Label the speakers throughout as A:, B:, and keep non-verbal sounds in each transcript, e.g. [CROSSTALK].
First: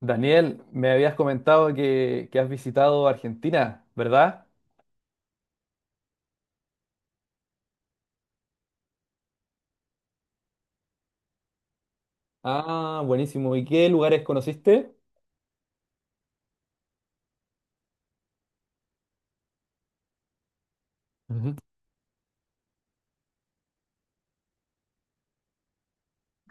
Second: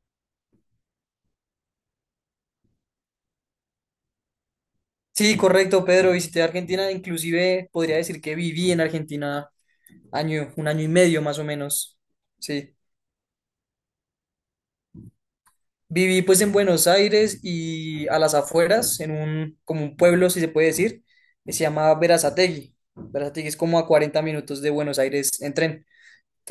A: Daniel, me habías comentado que has visitado Argentina, ¿verdad?
B: Sí, correcto, Pedro. Visité Argentina, inclusive podría decir que viví en Argentina un año y medio más o menos. Sí.
A: Ah, buenísimo. ¿Y qué lugares conociste?
B: Viví pues en Buenos Aires y a las afueras, como un pueblo, si se puede decir, que
A: Ujú.
B: se llama Verazategui. Verazategui es como a 40 minutos de Buenos Aires en tren.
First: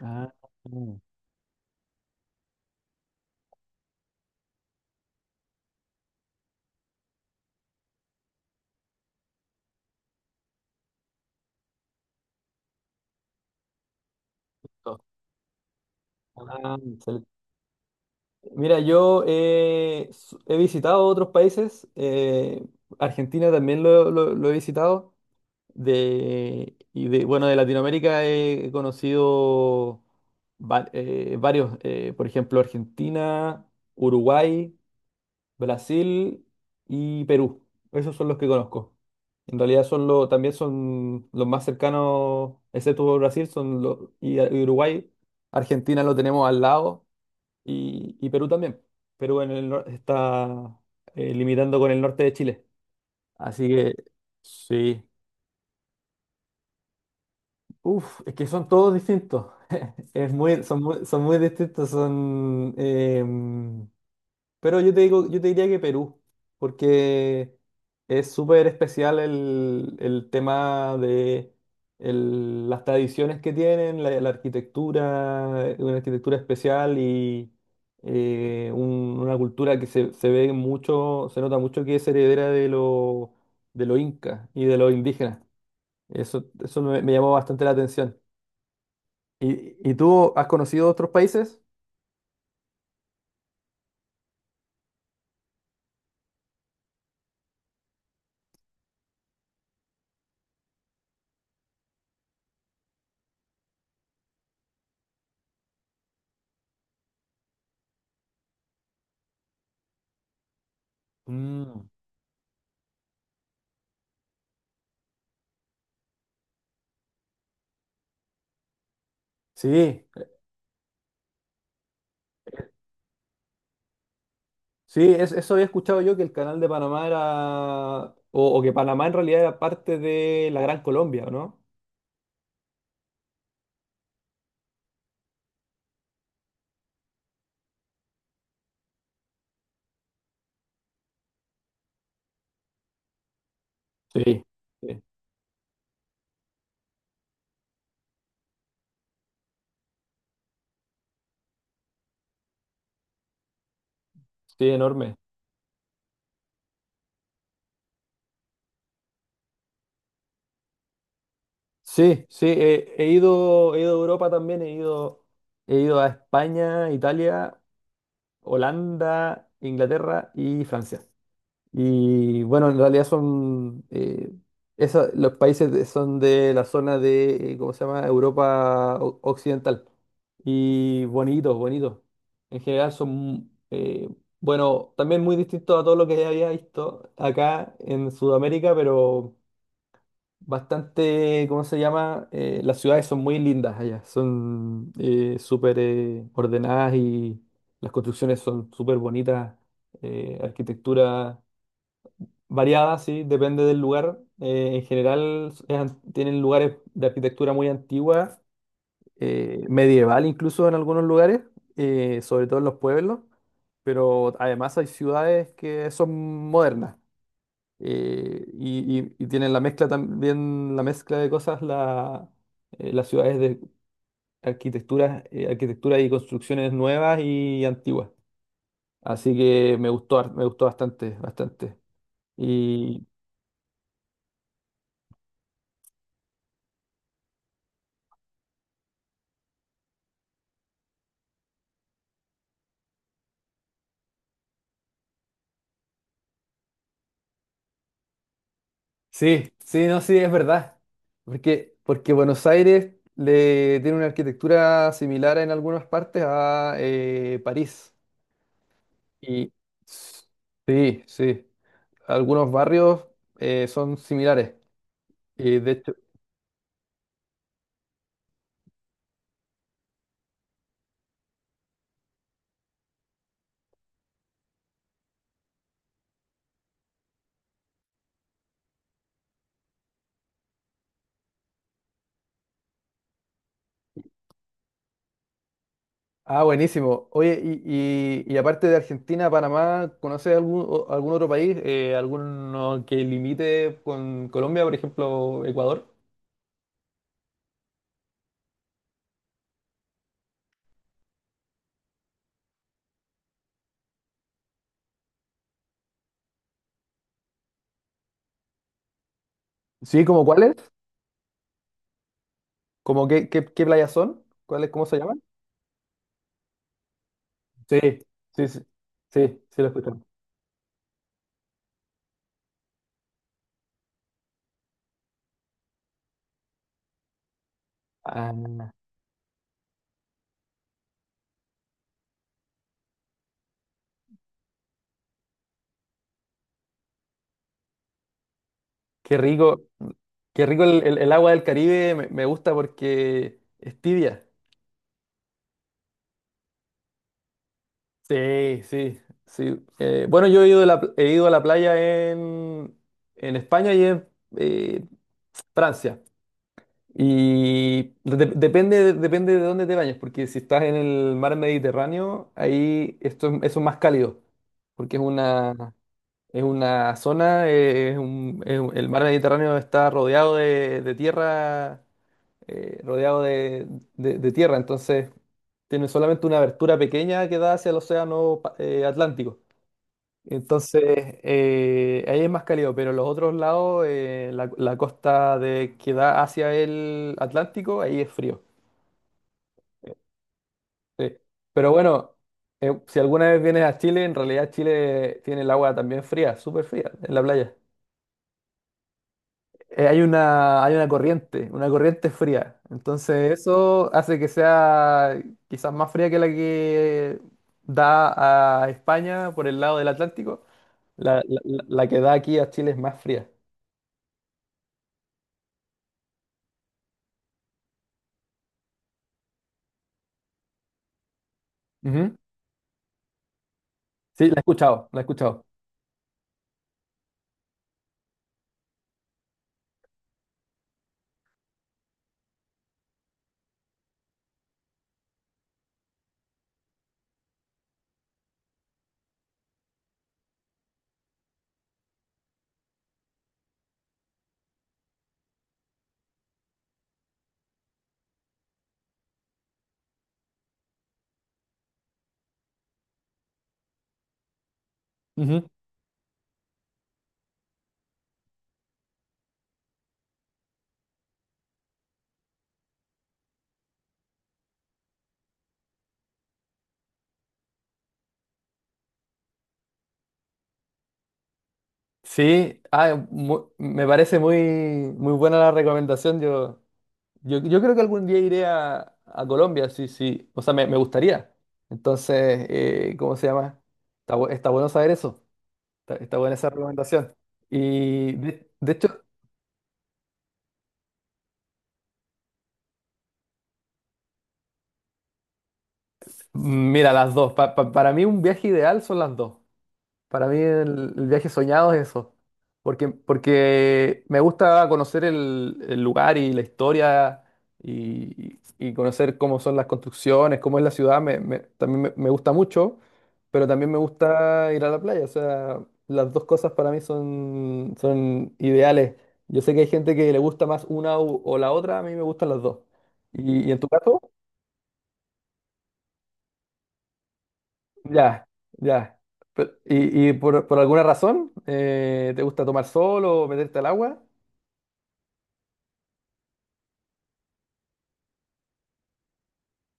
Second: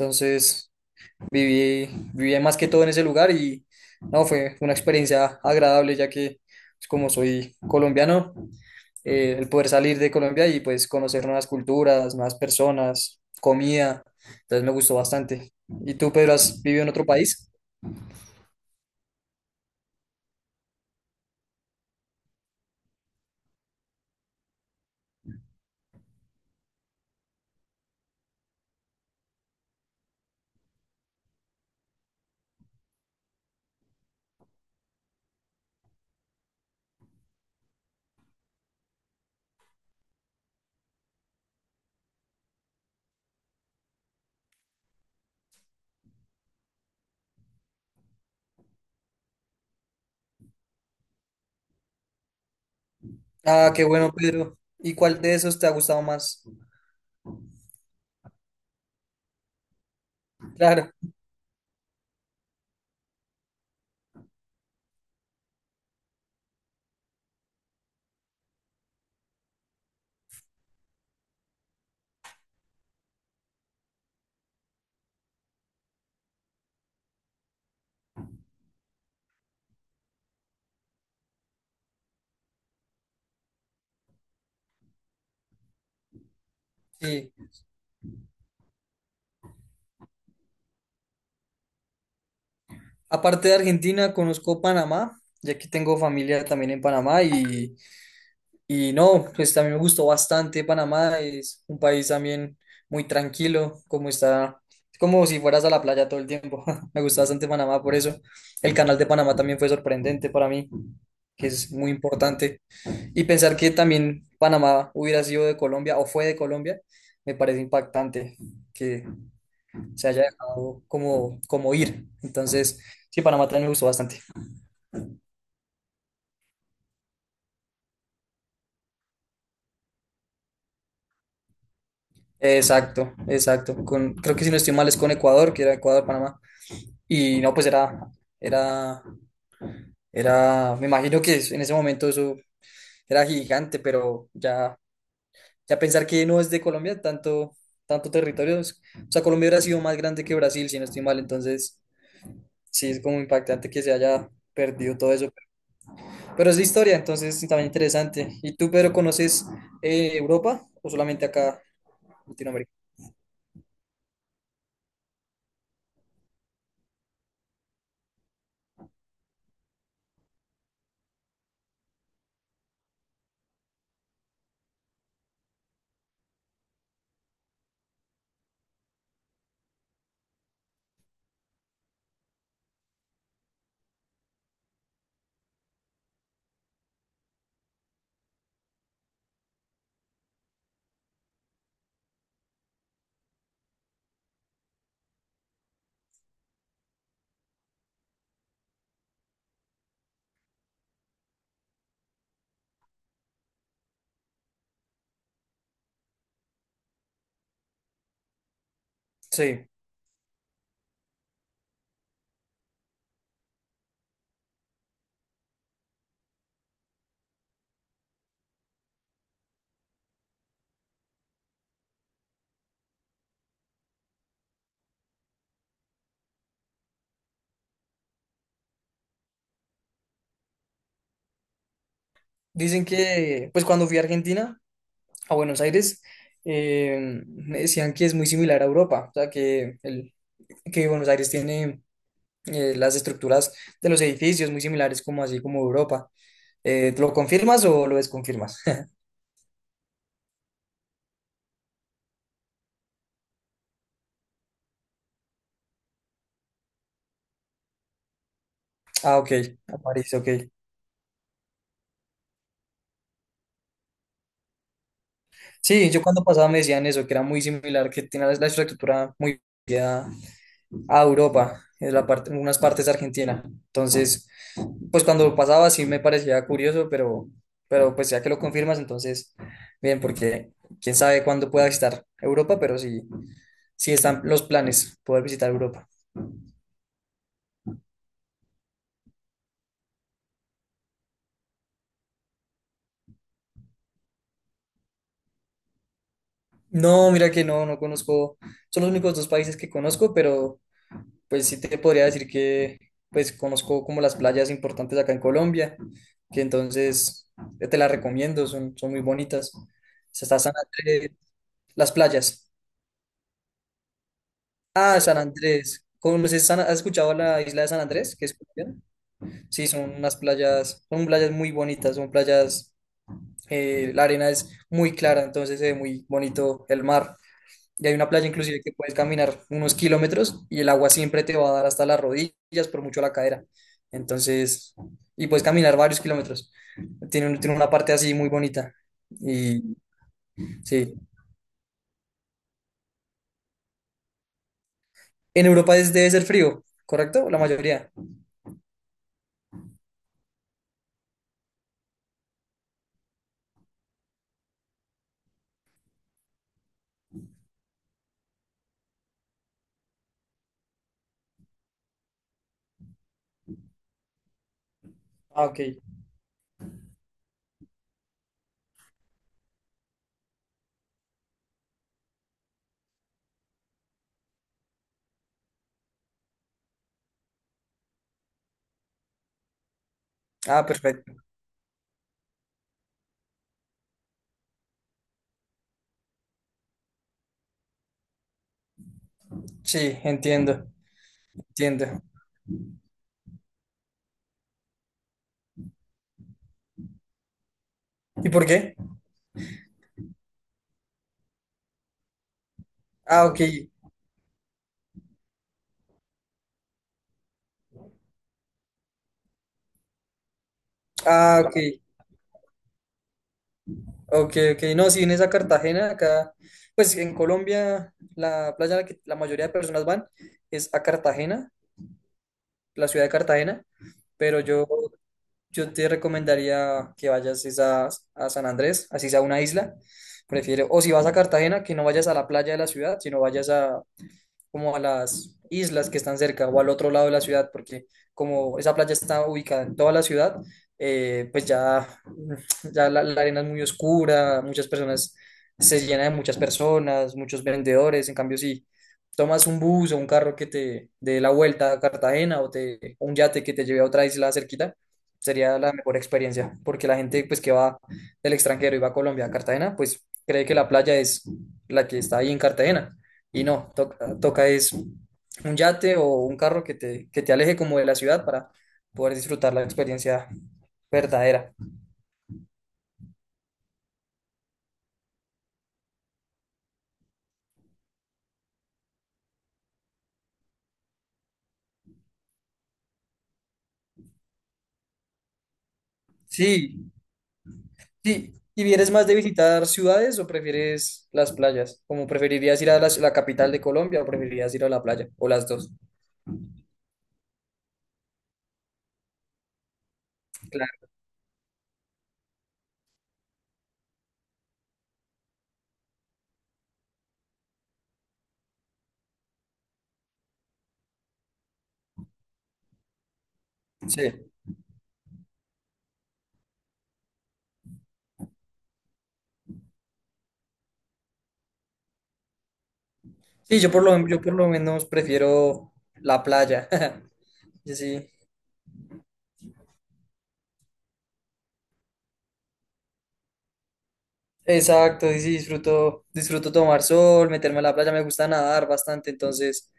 A: Ah, mm.
B: viví, viví más que todo en ese lugar y no, fue una experiencia agradable ya que pues, como soy colombiano, el poder salir de Colombia y pues conocer nuevas culturas, nuevas personas, comida. Entonces me gustó bastante. ¿Y tú, Pedro, has
A: Ah,
B: vivido en otro
A: excelente.
B: país?
A: Mira, yo he visitado otros países. Argentina también lo he visitado. Bueno, de Latinoamérica he conocido varios, por ejemplo, Argentina, Uruguay. Brasil y Perú. Esos son los que conozco. En realidad son los, también son los más cercanos, excepto Brasil, son los, y Uruguay. Argentina lo tenemos al lado y Perú también. Perú en el nor- Está limitando con el norte de Chile. Así
B: Ah, qué
A: que
B: bueno, Pedro. ¿Y
A: sí.
B: cuál de esos te ha gustado más?
A: Uf, es que son todos distintos. Es muy, son
B: Claro.
A: muy, son muy distintos. Pero yo te digo, yo te diría que Perú, porque es súper especial el tema de las tradiciones que tienen, la arquitectura, una arquitectura especial y una cultura que se ve mucho, se nota mucho que es heredera de lo inca y de los indígenas. Eso me llamó
B: Y
A: bastante la atención. ¿Y tú has conocido otros países?
B: aparte de Argentina, conozco Panamá, y aquí tengo familia también en Panamá. Y no, pues también me gustó bastante Panamá, es un país también muy tranquilo, como está, es como si fueras a la playa todo el tiempo. [LAUGHS] Me gusta bastante Panamá por eso. El canal de Panamá también fue sorprendente para mí, que es
A: Mm,
B: muy importante. Y pensar que también Panamá hubiera sido de Colombia o fue de Colombia, me parece impactante que
A: sí.
B: se haya dejado como, como ir. Entonces, sí, Panamá también me gustó bastante.
A: Sí, eso había escuchado yo que el canal de Panamá era, o que Panamá en realidad era parte de la Gran Colombia, ¿o ¿no?
B: Exacto, exacto. Creo que si no estoy mal es con Ecuador, que era Ecuador-Panamá. Y no, pues era, era, me imagino que en ese momento eso era gigante, pero
A: Sí.
B: ya,
A: Sí,
B: ya pensar que no es de Colombia, tanto, tanto territorio, o sea, Colombia hubiera sido más grande que Brasil, si no estoy mal, entonces sí es como impactante que se haya
A: sí,
B: perdido todo
A: enorme.
B: eso. Pero es de historia, entonces es también interesante. ¿Y tú, Pedro, conoces Europa o solamente acá,
A: Sí, sí,
B: Latinoamérica?
A: he ido, he ido a Europa también, he ido a España, Italia, Holanda, Inglaterra y Francia. Y bueno, en realidad son, los países son de la zona de, ¿cómo se llama? Europa Occidental. Y bonitos, bonitos. En general son, bueno, también muy distintos a todo lo que ya había visto acá en Sudamérica, pero bastante, ¿cómo se llama? Las ciudades son muy lindas allá, son súper ordenadas y las construcciones son súper bonitas, arquitectura. Variada, sí, depende del lugar. En general tienen lugares de arquitectura muy antigua,
B: Sí,
A: medieval incluso en algunos lugares, sobre todo en los pueblos, pero además hay ciudades que son modernas y tienen la mezcla también, la mezcla de cosas, las ciudades de arquitectura, arquitectura y construcciones nuevas y antiguas. Así que me gustó bastante, bastante.
B: dicen que, pues cuando fui a Argentina, a Buenos Aires, me decían que es muy similar a Europa, o sea, que Buenos Aires tiene las estructuras de los edificios muy similares como así como Europa. ¿Lo confirmas o lo desconfirmas?
A: Sí, sí, no, sí, es verdad. Porque, porque Buenos Aires le tiene una arquitectura similar en algunas partes a París.
B: Ah, ok,
A: Y
B: a París,
A: s-
B: ok.
A: sí, sí, algunos barrios son similares. Y de
B: Sí,
A: hecho,
B: yo cuando pasaba me decían eso, que era muy similar, que tiene la estructura muy parecida a Europa, en la parte, en unas partes de Argentina. Entonces, pues cuando lo pasaba sí me parecía curioso, pero pues ya que lo confirmas, entonces, bien, porque quién sabe cuándo pueda visitar Europa, pero sí, sí están los planes poder visitar Europa.
A: ah, buenísimo. Oye, y aparte de Argentina, Panamá, ¿conoces algún otro país? ¿Alguno que limite con Colombia, por ejemplo, Ecuador?
B: No, mira que no, son los únicos dos países que conozco, pero pues sí te podría decir que pues conozco como las playas importantes acá en Colombia, que entonces te las recomiendo, son muy bonitas. O
A: Sí, ¿como
B: sea, están
A: cuáles?
B: entre las playas.
A: ¿Como qué playas son? ¿Cuáles, cómo se
B: Ah, San
A: llaman?
B: Andrés. ¿Has escuchado la isla de
A: Sí,
B: San Andrés, que es
A: sí, sí,
B: colombiana?
A: sí, sí
B: Sí,
A: lo
B: son
A: escucho.
B: unas playas, son playas muy bonitas, son playas, la arena es muy clara, entonces se ve muy bonito el mar. Y hay una playa inclusive que
A: Ah,
B: puedes caminar unos kilómetros y el agua siempre te va a dar hasta las rodillas, por mucho la cadera. Entonces, y puedes caminar varios kilómetros. Tiene una parte así muy bonita.
A: qué rico,
B: Y
A: qué rico
B: sí,
A: el agua del Caribe, me gusta porque es tibia.
B: en Europa debe ser frío, ¿correcto? La mayoría.
A: Sí, sí, sí. Bueno, yo he ido a la playa en, en España y en eh, Francia. Depende, depende de dónde te bañes, porque si estás en el mar Mediterráneo, eso es más cálido, porque es
B: Ah, ok.
A: una... Es una zona, el mar Mediterráneo está rodeado de tierra, rodeado de, de tierra, entonces tiene solamente una abertura pequeña que da hacia el océano Atlántico.
B: Ah,
A: Entonces,
B: perfecto.
A: ahí es más cálido, pero los otros lados, la costa de, que da hacia el Atlántico, ahí es frío.
B: Sí, entiendo,
A: Sí. Pero
B: entiendo.
A: bueno, si alguna vez vienes a Chile, en realidad Chile tiene el agua también fría, súper fría, en la playa.
B: ¿Y por qué?
A: Eh, hay una corriente fría.
B: Ah,
A: Entonces
B: ok,
A: eso hace que sea quizás más fría que la que da a España por el lado del Atlántico.
B: ah, ok,
A: La que da aquí a Chile es más fría.
B: ok, ok. No, si vienes a Cartagena, acá, pues en Colombia, la playa a la que la mayoría de personas van es a Cartagena,
A: Ujú.
B: la ciudad de Cartagena,
A: Sí, la he
B: pero yo,
A: escuchado, la he escuchado.
B: yo te recomendaría que vayas es a San Andrés, así sea una isla. Prefiero, o si vas a Cartagena, que no vayas a la playa de la ciudad, sino vayas a como a las islas que están cerca o al otro lado de la ciudad, porque como esa playa está ubicada en toda la ciudad, pues ya, [LAUGHS] ya la arena es muy oscura, muchas personas, se llena de muchas personas, muchos vendedores, en cambio si tomas un bus o un carro que te dé la vuelta a Cartagena un yate que te lleve a otra isla cerquita,
A: Ujú.
B: sería la mejor experiencia, porque la gente pues que va del extranjero y va a Colombia, a Cartagena, pues cree que la playa es la que está ahí en Cartagena y no, toca, toca es un yate o un carro que te aleje como de la ciudad para poder disfrutar la experiencia verdadera.
A: Sí, ah, me parece muy, muy buena la recomendación. Yo creo que algún día iré a Colombia, sí, sí. O sea, me gustaría. Entonces, ¿cómo se llama? Está bueno saber eso. Está, está buena esa
B: Sí,
A: recomendación. Y
B: sí. ¿Y
A: de
B: vienes
A: hecho,
B: más de visitar ciudades o prefieres las playas? ¿Como preferirías ir a la, la capital de Colombia o preferirías ir a la playa? ¿O las dos?
A: mira, las dos. Para mí un viaje ideal son las dos. Para mí
B: Claro,
A: el viaje soñado es eso, porque, porque me gusta conocer el lugar y la historia y conocer cómo son las construcciones, cómo es la ciudad, también me gusta mucho, pero también me
B: sí.
A: gusta ir a la playa, o sea, las dos cosas para mí son, son ideales. Yo sé que hay gente que le gusta o la otra, a mí me gustan las dos. ¿Y
B: Sí,
A: en tu caso?
B: yo por lo menos prefiero la playa. [LAUGHS] Yo sí.
A: Ya, ya. Pero, por alguna razón te gusta tomar sol o meterte al agua?
B: Exacto, sí, sí, disfruto tomar sol, meterme a la playa, me gusta nadar bastante, entonces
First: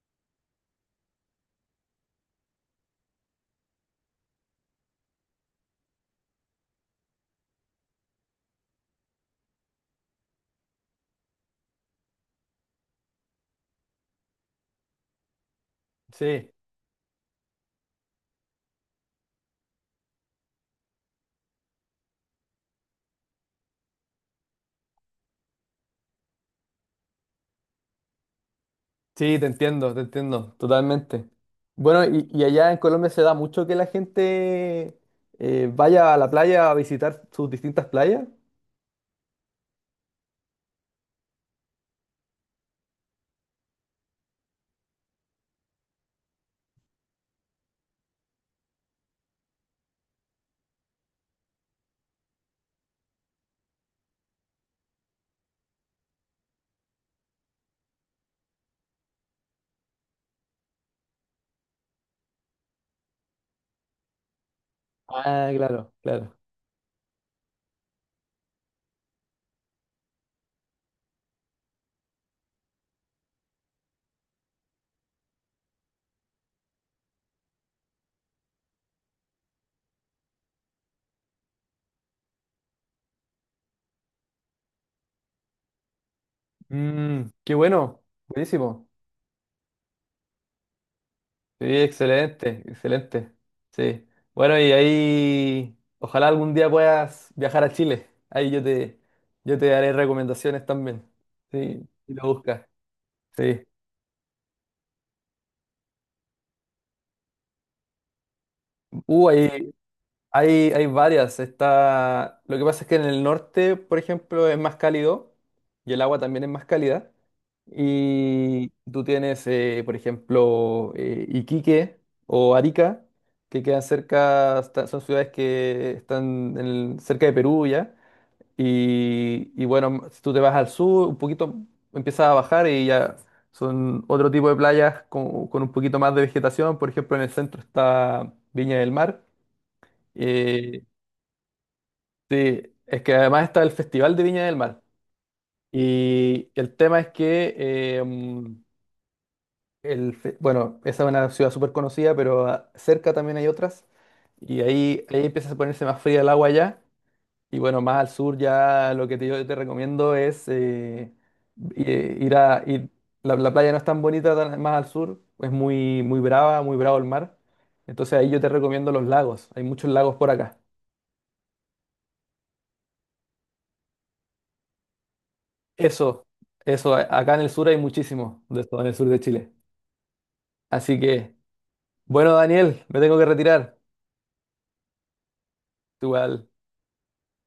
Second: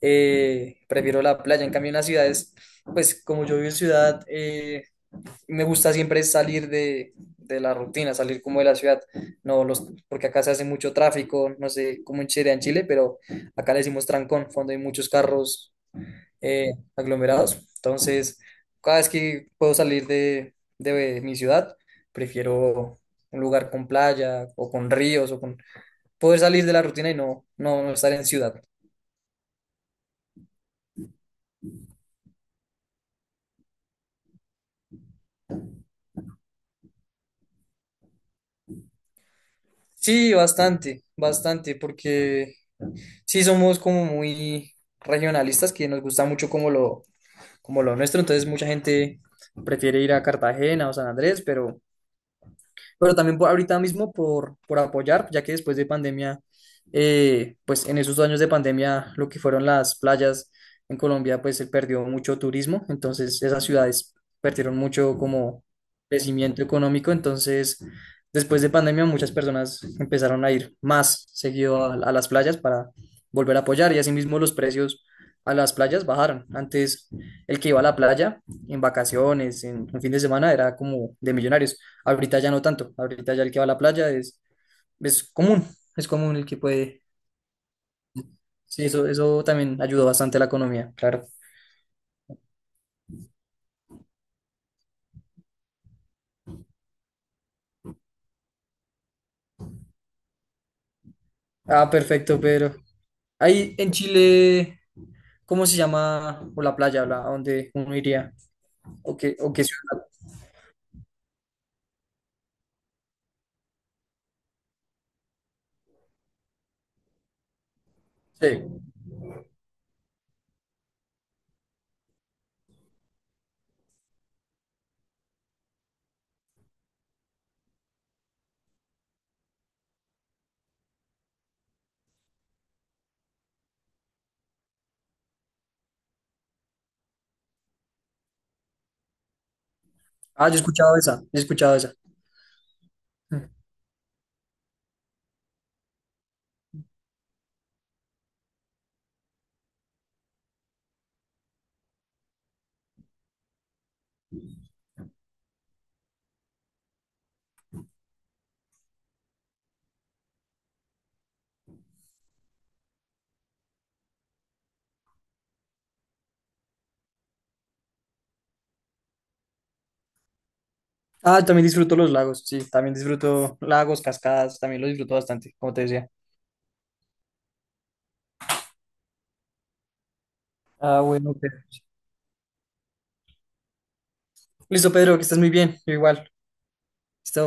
B: prefiero la playa. En cambio, en las ciudades, pues como yo vivo en ciudad, me gusta siempre salir de la rutina, salir como de la ciudad. No los, porque acá se hace mucho tráfico, no sé cómo en Chile, pero acá le decimos trancón, cuando hay muchos carros
A: Sí,
B: aglomerados. Entonces, cada vez que puedo salir de mi ciudad, prefiero un lugar con playa o con ríos o con poder salir de la rutina y no estar en ciudad.
A: sí, te entiendo, totalmente. Bueno, y allá en Colombia se da mucho que la gente vaya a la playa a visitar sus distintas playas.
B: Sí, bastante, bastante, porque sí somos como muy regionalistas, que nos gusta mucho como lo nuestro, entonces mucha gente prefiere ir a Cartagena o San Andrés, pero ahorita mismo por apoyar, ya que después de pandemia, pues en esos años de pandemia, lo que fueron las playas en Colombia, pues se perdió mucho turismo, entonces esas ciudades perdieron mucho
A: Ah,
B: como
A: claro, claro.
B: crecimiento económico, entonces después de pandemia muchas personas empezaron a ir más seguido a las playas para volver a apoyar y asimismo los precios a las playas bajaron. Antes el que iba a la playa en vacaciones, en un fin de semana, era como de millonarios. Ahorita ya no tanto, ahorita ya el que va a la playa es común, es común el que puede.
A: Mm, qué bueno,
B: Sí,
A: buenísimo.
B: eso también ayudó bastante a la economía, claro.
A: Sí, excelente, excelente. Sí. Bueno, y ahí ojalá algún día puedas viajar a Chile. Ahí yo te daré recomendaciones también. Sí,
B: Ah,
A: y lo
B: perfecto,
A: buscas.
B: Pedro.
A: Sí.
B: Ahí en Chile, ¿cómo se llama? O la playa, ¿a dónde uno iría? ¿O qué, o qué
A: Ahí
B: ciudad?
A: hay, hay varias. Está... Lo que pasa es que en el norte, por ejemplo, es más cálido y el agua también es más cálida. Y
B: Sí.
A: tú tienes, por ejemplo, Iquique o Arica, que quedan cerca, son ciudades que están en cerca de Perú ya. Y bueno, si tú te vas al sur, un poquito empiezas a bajar y ya son otro tipo de playas con un poquito más de vegetación. Por ejemplo, en el centro está Viña del Mar.
B: Ah, yo he
A: Eh,
B: escuchado esa, yo he escuchado esa.
A: sí, es que además está el Festival de Viña del Mar. Y el tema es que, mm, bueno, esa es una ciudad súper conocida, pero ah, cerca también hay otras. Y ahí, ahí empieza a ponerse más fría el agua ya. Y bueno, más al sur ya lo que te, yo te recomiendo es eh, ir a... ir- la, la playa no es tan bonita más al sur, es muy, muy brava, muy bravo el mar. Entonces ahí yo te recomiendo los lagos. Hay muchos lagos por acá.
B: Ah, también disfruto los lagos, sí, también disfruto lagos, cascadas, también lo disfruto bastante, como te decía.
A: Eso, eso, acá en el sur hay muchísimo de eso, en el sur de Chile. Así
B: Ah,
A: que,
B: bueno, Pedro.
A: bueno, Daniel, me tengo que retirar.
B: Listo, Pedro, que estés muy bien, yo
A: Tú
B: igual.
A: igual.
B: Listo.